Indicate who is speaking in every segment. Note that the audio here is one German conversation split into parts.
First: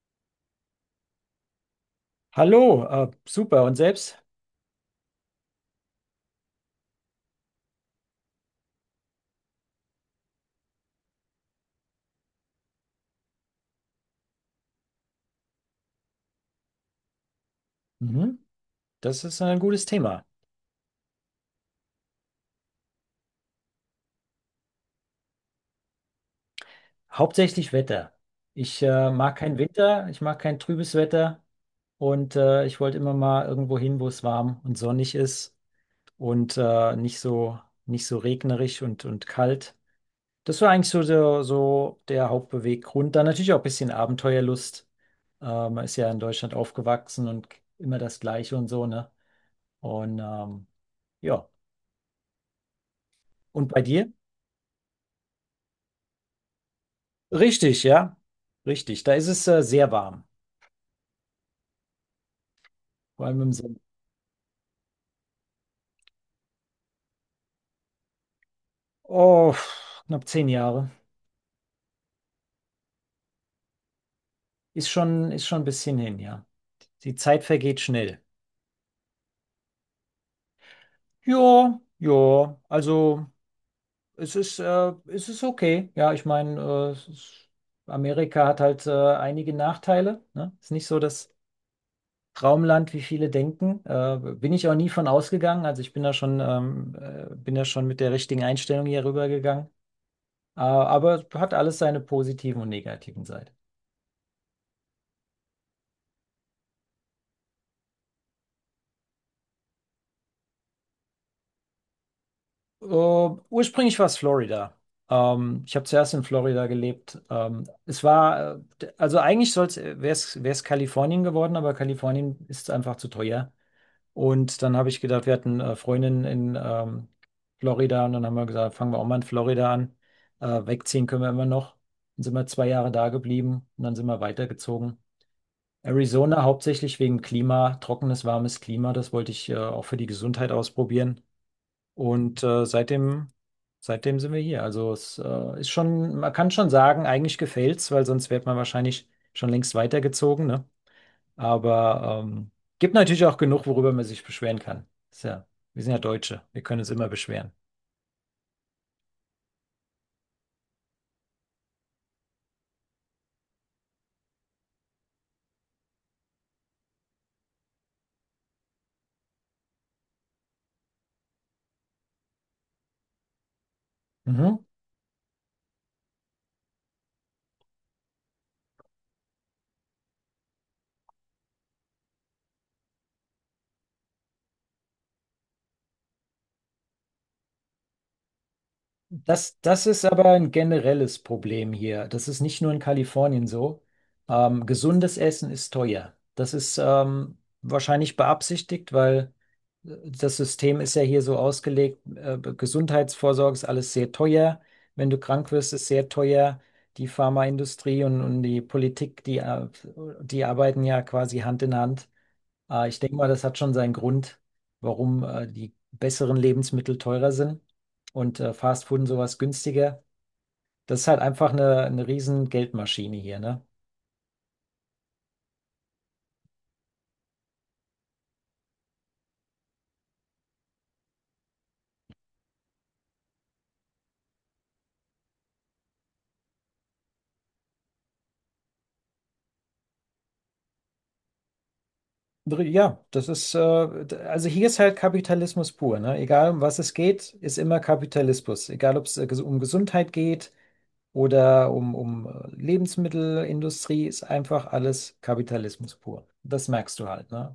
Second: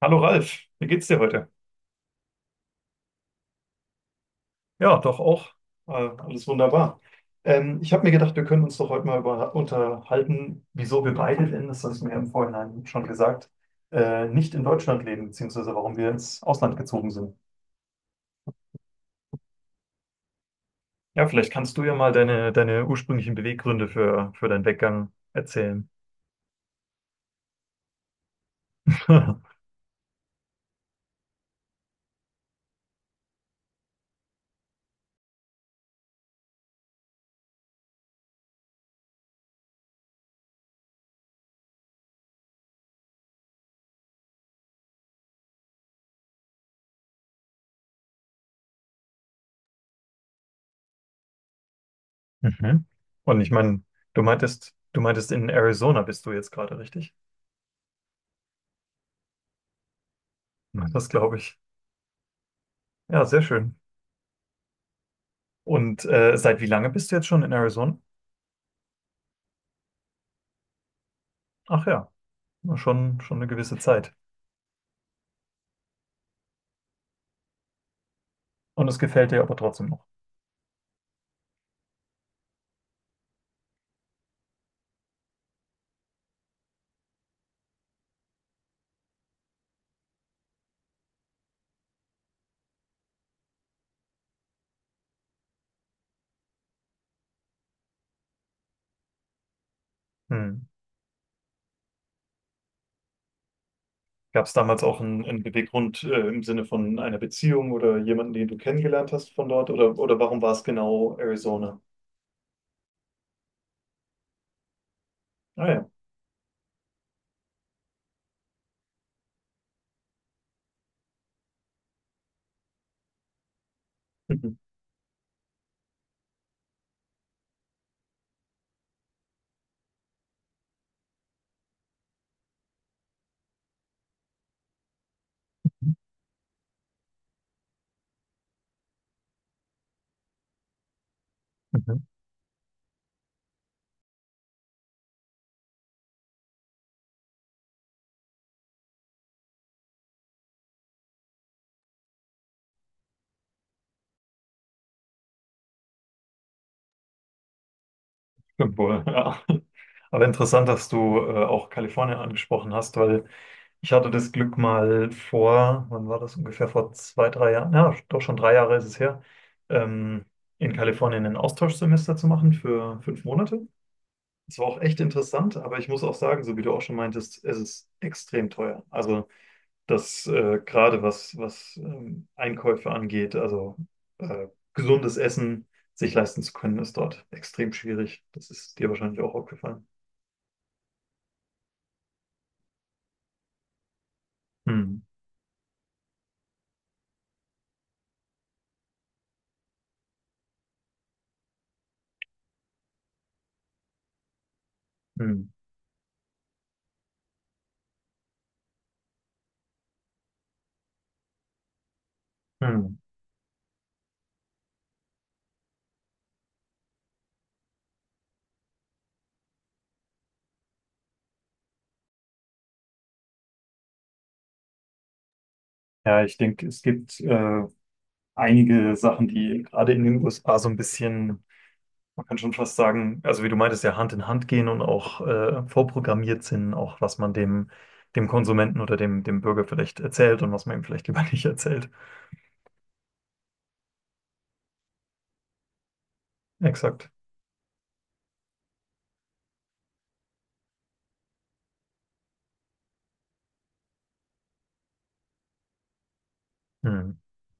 Speaker 1: Hallo Ralf, wie geht's dir heute?
Speaker 2: Hallo, super. Und selbst?
Speaker 1: Ja, doch auch. Alles wunderbar. Ich habe mir gedacht, wir können uns doch heute mal über, unterhalten, wieso wir beide denn, das hast du mir im Vorhinein schon gesagt, nicht in Deutschland leben, beziehungsweise warum wir ins Ausland gezogen sind.
Speaker 2: Mhm, das ist ein gutes Thema.
Speaker 1: Ja, vielleicht kannst du ja mal deine ursprünglichen Beweggründe für deinen Weggang erzählen.
Speaker 2: Hauptsächlich Wetter. Ich mag keinen Winter, ich mag kein trübes Wetter und ich wollte immer mal irgendwo hin, wo es warm und sonnig ist und nicht so regnerisch und kalt. Das war eigentlich so der Hauptbeweggrund. Dann natürlich auch ein bisschen Abenteuerlust. Man ist ja in Deutschland aufgewachsen und immer das Gleiche und so, ne? Und ja.
Speaker 1: Mhm. Und ich
Speaker 2: Und
Speaker 1: meine,
Speaker 2: bei dir?
Speaker 1: du meintest, in Arizona bist du jetzt gerade, richtig?
Speaker 2: Richtig, ja. Richtig. Da ist es sehr warm.
Speaker 1: Mhm. Das glaube ich. Ja,
Speaker 2: Vor
Speaker 1: sehr
Speaker 2: allem im
Speaker 1: schön.
Speaker 2: Sommer.
Speaker 1: Und seit wie lange bist du jetzt schon in Arizona?
Speaker 2: Oh, knapp zehn Jahre.
Speaker 1: Ach ja, na schon, schon eine gewisse Zeit.
Speaker 2: Ist schon ein bisschen hin, ja. Die Zeit vergeht schnell.
Speaker 1: Und es gefällt dir aber trotzdem noch.
Speaker 2: Ja, ja. Also es ist okay. Ja, ich meine, Amerika hat halt einige Nachteile. Ne? Ist nicht so das Traumland, wie viele denken. Bin ich auch nie von ausgegangen. Also ich bin da schon mit der richtigen Einstellung hier rübergegangen.
Speaker 1: Hm.
Speaker 2: Aber hat alles seine positiven und negativen Seiten.
Speaker 1: Gab es damals auch einen Beweggrund im Sinne von einer Beziehung oder jemanden, den du kennengelernt hast von dort? Oder warum war es genau Arizona?
Speaker 2: Äh, ursprünglich war es Florida.
Speaker 1: Ah
Speaker 2: Ich
Speaker 1: ja.
Speaker 2: habe zuerst in Florida gelebt. Also eigentlich wäre es Kalifornien geworden, aber Kalifornien ist einfach zu teuer.
Speaker 1: Mhm.
Speaker 2: Und dann habe ich gedacht, wir hatten Freundinnen in Florida und dann haben wir gesagt, fangen wir auch mal in Florida an. Wegziehen können wir immer noch. Dann sind wir zwei Jahre da geblieben und dann sind wir weitergezogen. Arizona hauptsächlich wegen Klima, trockenes, warmes Klima. Das wollte ich auch für die Gesundheit ausprobieren.
Speaker 1: Mhm.
Speaker 2: Und seitdem sind wir hier. Also es ist schon, man kann schon sagen, eigentlich gefällt's, weil sonst wäre man wahrscheinlich schon längst weitergezogen, ne? Aber gibt natürlich auch genug, worüber man sich beschweren kann. Ist ja, wir sind ja Deutsche, wir können uns immer beschweren.
Speaker 1: Stimmt wohl, ja. Aber interessant, dass du auch Kalifornien angesprochen hast, weil ich hatte das Glück mal vor, wann war das ungefähr, vor zwei, drei Jahren, ja, doch schon drei Jahre ist es her, ähm, in Kalifornien ein Austauschsemester zu machen für fünf Monate. Es war
Speaker 2: Mhm.
Speaker 1: auch echt interessant, aber ich muss auch sagen, so wie du auch schon meintest, es ist extrem teuer. Also das gerade was, was Einkäufe angeht, also äh, gesundes Essen sich leisten zu können, ist dort extrem schwierig. Das ist dir wahrscheinlich auch
Speaker 2: Das,
Speaker 1: aufgefallen.
Speaker 2: das ist aber ein generelles Problem hier. Das ist nicht nur in Kalifornien so.
Speaker 1: Hm,
Speaker 2: Gesundes Essen ist teuer. Das ist wahrscheinlich beabsichtigt, weil das System ist ja hier so ausgelegt, Gesundheitsvorsorge ist alles sehr teuer. Wenn du
Speaker 1: hm,
Speaker 2: krank wirst, ist sehr teuer. Die Pharmaindustrie und die Politik, die arbeiten ja quasi Hand in Hand.
Speaker 1: hm.
Speaker 2: Ich denke mal, das hat schon seinen Grund, warum die besseren Lebensmittel teurer sind und Fast Food und sowas günstiger. Das ist halt einfach eine riesen Geldmaschine hier, ne?
Speaker 1: Ja, ich denke, es gibt einige Sachen, die gerade in den USA so ein bisschen Man kann schon fast sagen, also wie du meintest, ja Hand in Hand gehen und auch vorprogrammiert sind, auch was man dem, dem Konsumenten oder dem, dem Bürger vielleicht erzählt und was man ihm vielleicht lieber nicht erzählt.
Speaker 2: Ja, also hier ist halt Kapitalismus pur, ne? Egal um was es
Speaker 1: Exakt.
Speaker 2: geht, ist immer Kapitalismus. Egal ob es um Gesundheit geht oder um Lebensmittelindustrie, ist einfach alles Kapitalismus pur. Das merkst du
Speaker 1: Mhm.
Speaker 2: halt, ne?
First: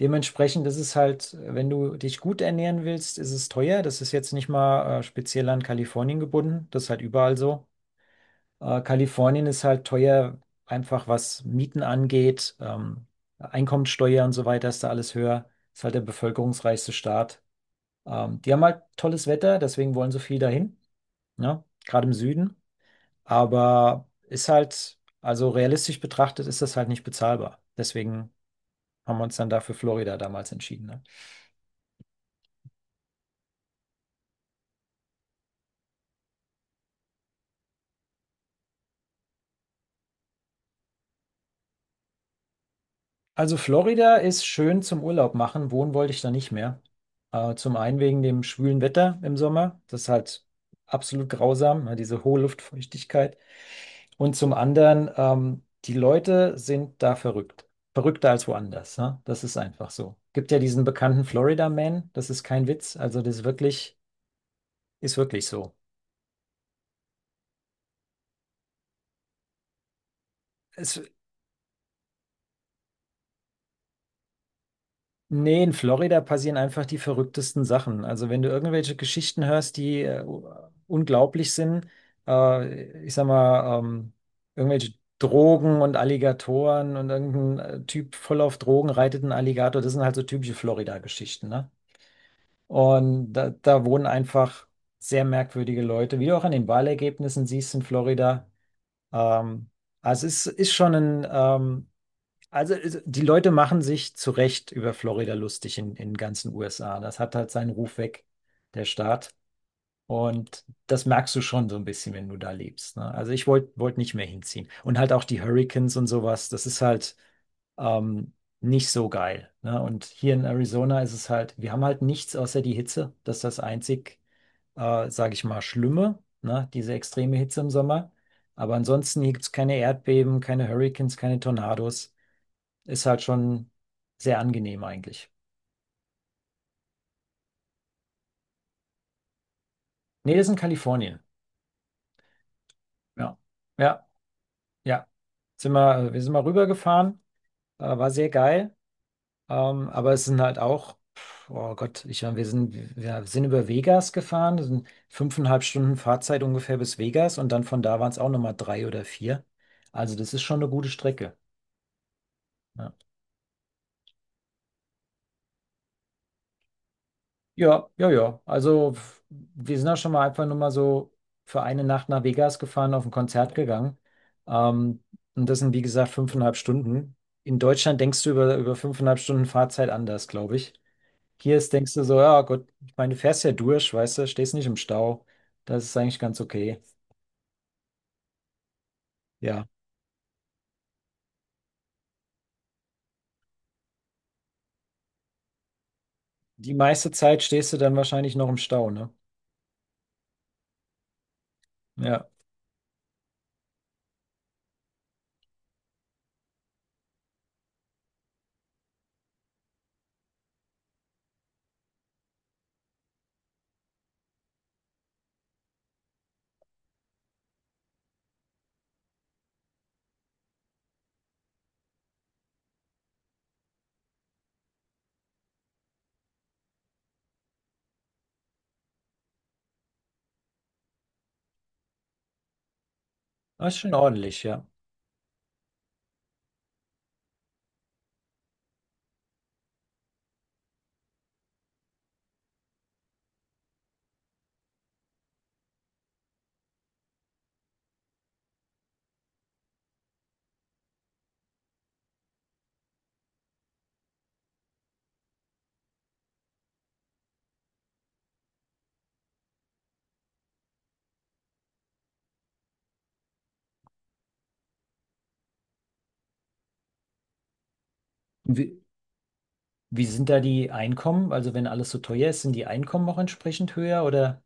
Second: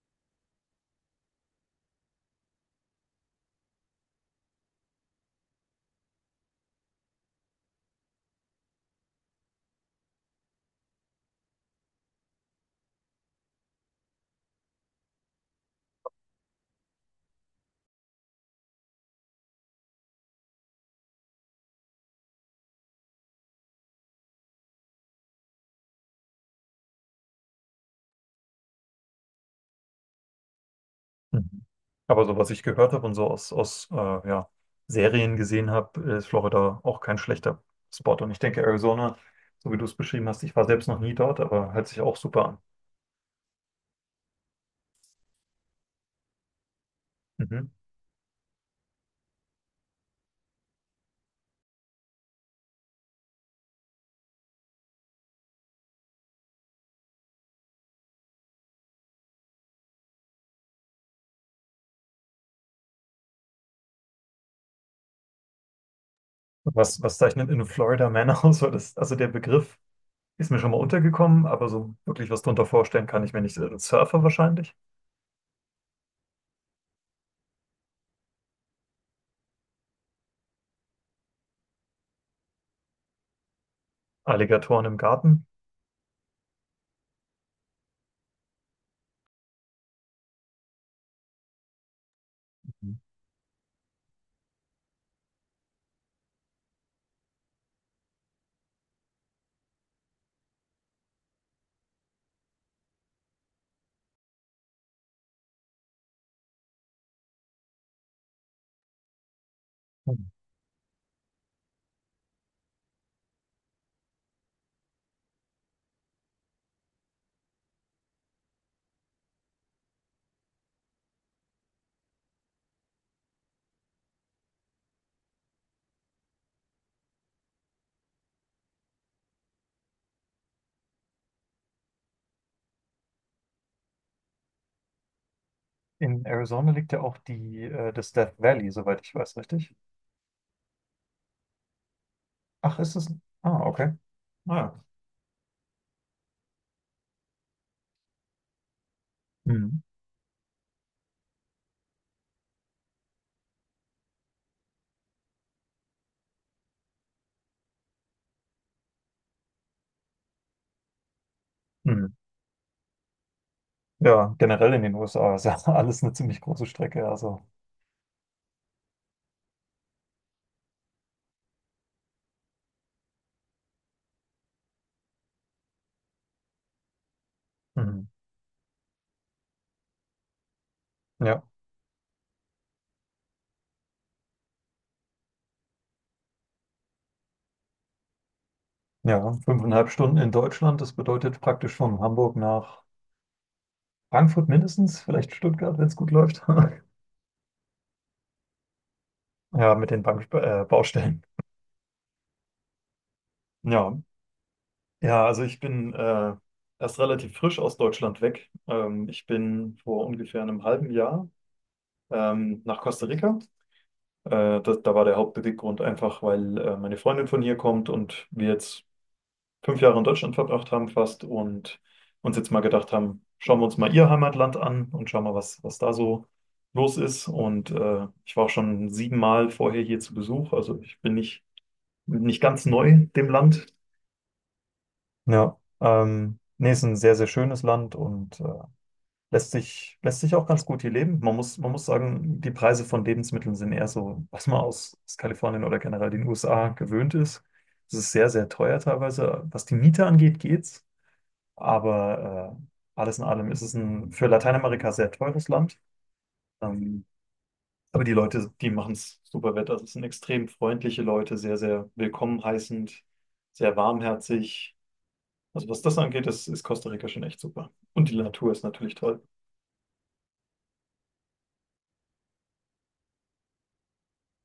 Speaker 2: Dementsprechend ist es halt, wenn du dich gut ernähren willst, ist es teuer. Das ist jetzt nicht mal speziell an Kalifornien gebunden. Das ist halt überall so. Kalifornien ist halt teuer, einfach was Mieten angeht, Einkommensteuer und so weiter ist da alles höher. Ist halt der bevölkerungsreichste Staat. Die haben halt tolles Wetter, deswegen wollen so viel dahin, ne? Gerade im Süden. Aber ist halt, also realistisch betrachtet, ist das halt nicht bezahlbar. Deswegen haben wir uns dann dafür Florida damals entschieden. Ne?
Speaker 1: Mhm. Aber so was ich gehört habe und so aus, aus ja, Serien gesehen habe, ist Florida auch kein schlechter Spot. Und ich denke, Arizona, so wie du es beschrieben hast, ich war selbst noch nie dort, aber hört sich auch super an.
Speaker 2: Also Florida ist schön zum Urlaub machen. Wohnen wollte ich da nicht mehr.
Speaker 1: Mhm.
Speaker 2: Zum einen wegen dem schwülen Wetter im Sommer. Das ist halt absolut grausam, ne, diese hohe Luftfeuchtigkeit. Und zum anderen, die Leute sind da verrückt. Verrückter als woanders. Ne? Das ist einfach so. Gibt ja diesen bekannten Florida Man. Das ist kein Witz. Also ist wirklich so.
Speaker 1: Was, was zeichnet in Florida Man aus? Weil das, also der Begriff. Ist mir schon mal
Speaker 2: Es,
Speaker 1: untergekommen, aber so wirklich was drunter vorstellen kann ich mir nicht. Surfer wahrscheinlich.
Speaker 2: Nee, in Florida passieren einfach die verrücktesten Sachen. Also wenn du irgendwelche Geschichten hörst, die unglaublich sind, äh, ich sag mal, ähm,
Speaker 1: Alligatoren
Speaker 2: irgendwelche
Speaker 1: im Garten.
Speaker 2: Drogen und Alligatoren und irgendein Typ voll auf Drogen reitet einen Alligator, das sind halt so typische Florida-Geschichten, ne?
Speaker 1: Mhm.
Speaker 2: Und da wohnen einfach sehr merkwürdige Leute, wie du auch an den Wahlergebnissen siehst in Florida. Ähm, also ist schon ein die Leute machen sich zu Recht über Florida lustig in den ganzen USA. Das hat halt seinen Ruf weg, der Staat.
Speaker 1: Hm.
Speaker 2: Und das merkst du schon so ein bisschen, wenn du da lebst. Ne? Also ich wollt nicht mehr hinziehen. Und halt auch die Hurricanes und sowas, das ist halt ähm, nicht so geil. Ne? Und hier in Arizona ist es halt, wir haben halt nichts außer die Hitze. Das ist das einzig, sage ich mal, Schlimme, ne? Diese extreme Hitze im Sommer. Aber ansonsten hier gibt es keine Erdbeben, keine Hurricanes, keine Tornados. Ist halt schon sehr angenehm eigentlich.
Speaker 1: In Arizona liegt ja auch die, das Death Valley, soweit ich weiß, richtig?
Speaker 2: Nee, das ist in Kalifornien.
Speaker 1: Ach, ist es?
Speaker 2: Ja,
Speaker 1: Ah, okay.
Speaker 2: ja,
Speaker 1: Ah, ja.
Speaker 2: ja. Wir sind mal rübergefahren, war sehr geil.
Speaker 1: Hm.
Speaker 2: Aber es sind halt auch, pf, oh Gott, ich meine, wir sind über Vegas gefahren. Das sind fünfeinhalb Stunden Fahrzeit ungefähr bis Vegas und dann von da waren es auch nochmal drei oder vier. Also das ist schon eine gute Strecke.
Speaker 1: Hm.
Speaker 2: Ne?
Speaker 1: Ja, generell in den USA ist ja alles eine ziemlich große Strecke. Also,
Speaker 2: Ja, ja, ja. Also wir sind auch schon mal einfach nur mal so für eine Nacht nach Vegas gefahren, auf ein Konzert gegangen. Ähm, und das sind, wie gesagt, fünfeinhalb Stunden. In Deutschland
Speaker 1: hm.
Speaker 2: denkst du über fünfeinhalb Stunden Fahrzeit anders, glaube ich.
Speaker 1: Ja.
Speaker 2: Hier ist, denkst du so, ja Gott, ich meine, du fährst ja durch, weißt du, stehst nicht im Stau. Das ist eigentlich ganz okay.
Speaker 1: Ja,
Speaker 2: Ja.
Speaker 1: fünfeinhalb Stunden in Deutschland, das bedeutet praktisch von Hamburg nach Frankfurt mindestens, vielleicht Stuttgart, wenn es gut läuft.
Speaker 2: Die meiste Zeit stehst du dann wahrscheinlich noch im Stau, ne?
Speaker 1: Ja, mit den Bank Baustellen.
Speaker 2: Ja.
Speaker 1: Ja, ja, also ich bin erst relativ frisch aus Deutschland weg. Ich bin vor ungefähr einem halben Jahr nach Costa Rica. Das, da war der Hauptbeweggrund einfach, weil meine Freundin von hier kommt und wir jetzt fünf Jahre in Deutschland verbracht haben fast und uns jetzt mal gedacht haben, schauen wir uns mal ihr Heimatland an und schauen mal, was, was da so los ist. Und ich war auch schon siebenmal vorher hier zu Besuch. Also ich bin nicht, nicht ganz neu dem Land.
Speaker 2: Das ist schon ordentlich, ja.
Speaker 1: Ja, nee, ist ein sehr, sehr schönes Land und lässt sich, lässt sich auch ganz gut hier leben. Man muss sagen, die Preise von Lebensmitteln sind eher so, was man aus, aus Kalifornien oder generell den USA gewöhnt ist. Es ist sehr, sehr teuer teilweise. Was die Miete angeht, geht's. Aber alles in allem ist es ein für Lateinamerika sehr teures Land. Ähm, aber die Leute, die machen es super wett. Also es sind extrem freundliche Leute, sehr, sehr willkommen heißend, sehr warmherzig. Also was das angeht, ist Costa Rica schon echt super. Und die Natur ist
Speaker 2: Wie,
Speaker 1: natürlich toll.
Speaker 2: wie sind da die Einkommen? Also wenn alles so teuer ist, sind die Einkommen auch entsprechend höher oder?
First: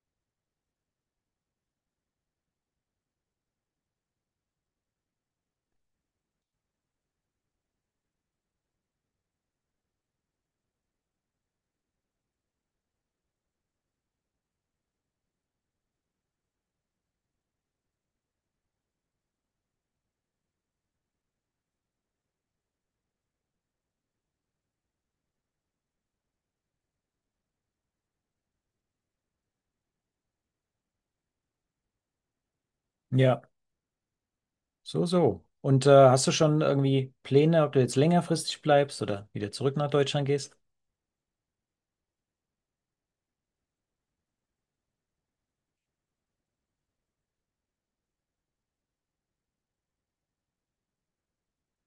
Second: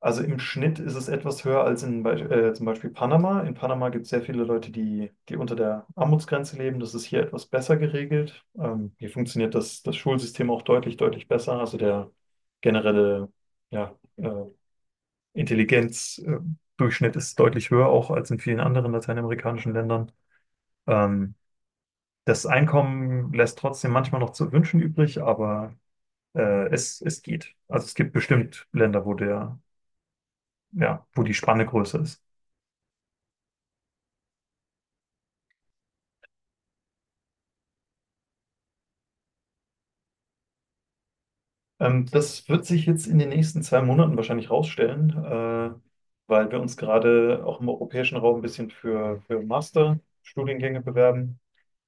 Speaker 1: Also im Schnitt ist es etwas höher als in Be zum Beispiel Panama. In Panama gibt es sehr viele Leute, die, die unter der Armutsgrenze leben. Das ist hier etwas besser geregelt. Hier funktioniert das, das Schulsystem auch deutlich, deutlich besser. Also der generelle ja, Intelligenzdurchschnitt ist deutlich höher, auch als in vielen anderen lateinamerikanischen Ländern. Ähm, das Einkommen lässt trotzdem manchmal noch zu wünschen übrig, aber es, es geht. Also es gibt bestimmt Länder, wo der, ja, wo die Spanne größer ist.
Speaker 2: Ja, so, so. Und hast du schon irgendwie Pläne, ob du jetzt längerfristig bleibst oder wieder zurück nach Deutschland gehst?
Speaker 1: Das wird sich jetzt in den nächsten zwei Monaten wahrscheinlich rausstellen, weil wir uns gerade auch im europäischen Raum ein bisschen für Masterstudiengänge bewerben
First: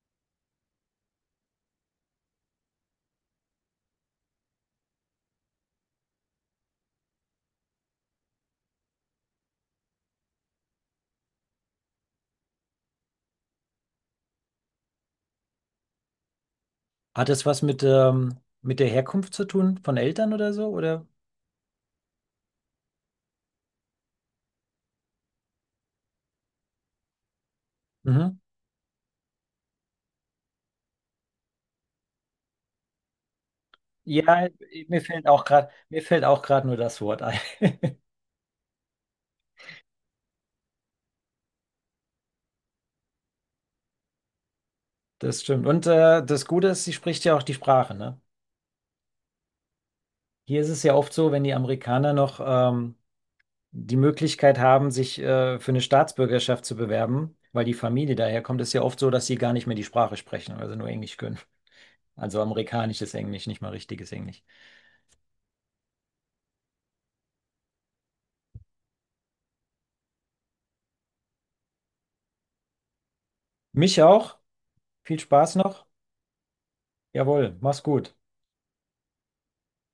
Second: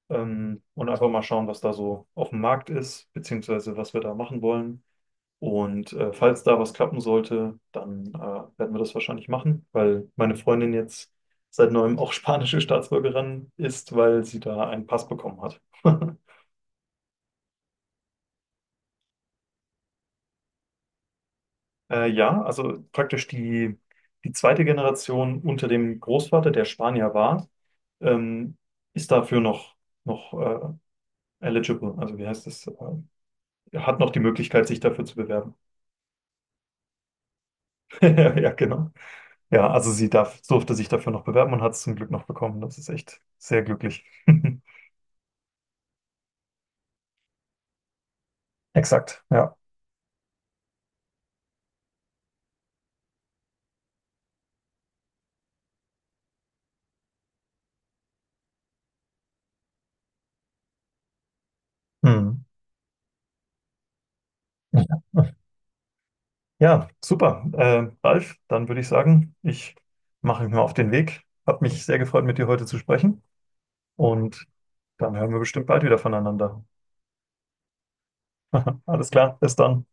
Speaker 1: und einfach mal schauen, was da so auf dem Markt ist, beziehungsweise was wir da machen wollen. Und falls da was klappen sollte, dann werden wir das wahrscheinlich machen, weil meine Freundin jetzt seit neuem auch spanische Staatsbürgerin ist, weil sie da einen Pass bekommen hat.
Speaker 2: Hat das was mit der Herkunft zu tun von Eltern oder so? Oder?
Speaker 1: Ja, also praktisch die, die zweite Generation unter dem Großvater, der Spanier war,
Speaker 2: Mhm.
Speaker 1: ähm, ist dafür noch, noch eligible. Also wie heißt das? Hat noch die
Speaker 2: Ja,
Speaker 1: Möglichkeit, sich dafür zu bewerben.
Speaker 2: mir fällt auch gerade nur das Wort ein.
Speaker 1: Ja, genau. Ja, also sie darf, durfte sich dafür noch bewerben und hat es zum Glück noch bekommen. Das ist echt sehr glücklich.
Speaker 2: Das stimmt. Und das Gute ist, sie spricht ja auch die Sprache, ne?
Speaker 1: Exakt, ja.
Speaker 2: Hier ist es ja oft so, wenn die Amerikaner noch die Möglichkeit haben, sich für eine Staatsbürgerschaft zu bewerben, weil die Familie daherkommt, ist ja oft so, dass sie gar nicht mehr die Sprache sprechen, also nur Englisch können.
Speaker 1: Hm.
Speaker 2: Also amerikanisches Englisch, nicht mal richtiges Englisch.
Speaker 1: Ja, super. Ralf, dann würde ich sagen, ich mache mich mal auf den Weg. Hat mich sehr gefreut, mit dir heute zu sprechen.
Speaker 2: Mich auch.
Speaker 1: Und dann
Speaker 2: Viel
Speaker 1: hören wir
Speaker 2: Spaß
Speaker 1: bestimmt bald
Speaker 2: noch.
Speaker 1: wieder voneinander.
Speaker 2: Jawohl, mach's gut.
Speaker 1: Alles klar, bis dann.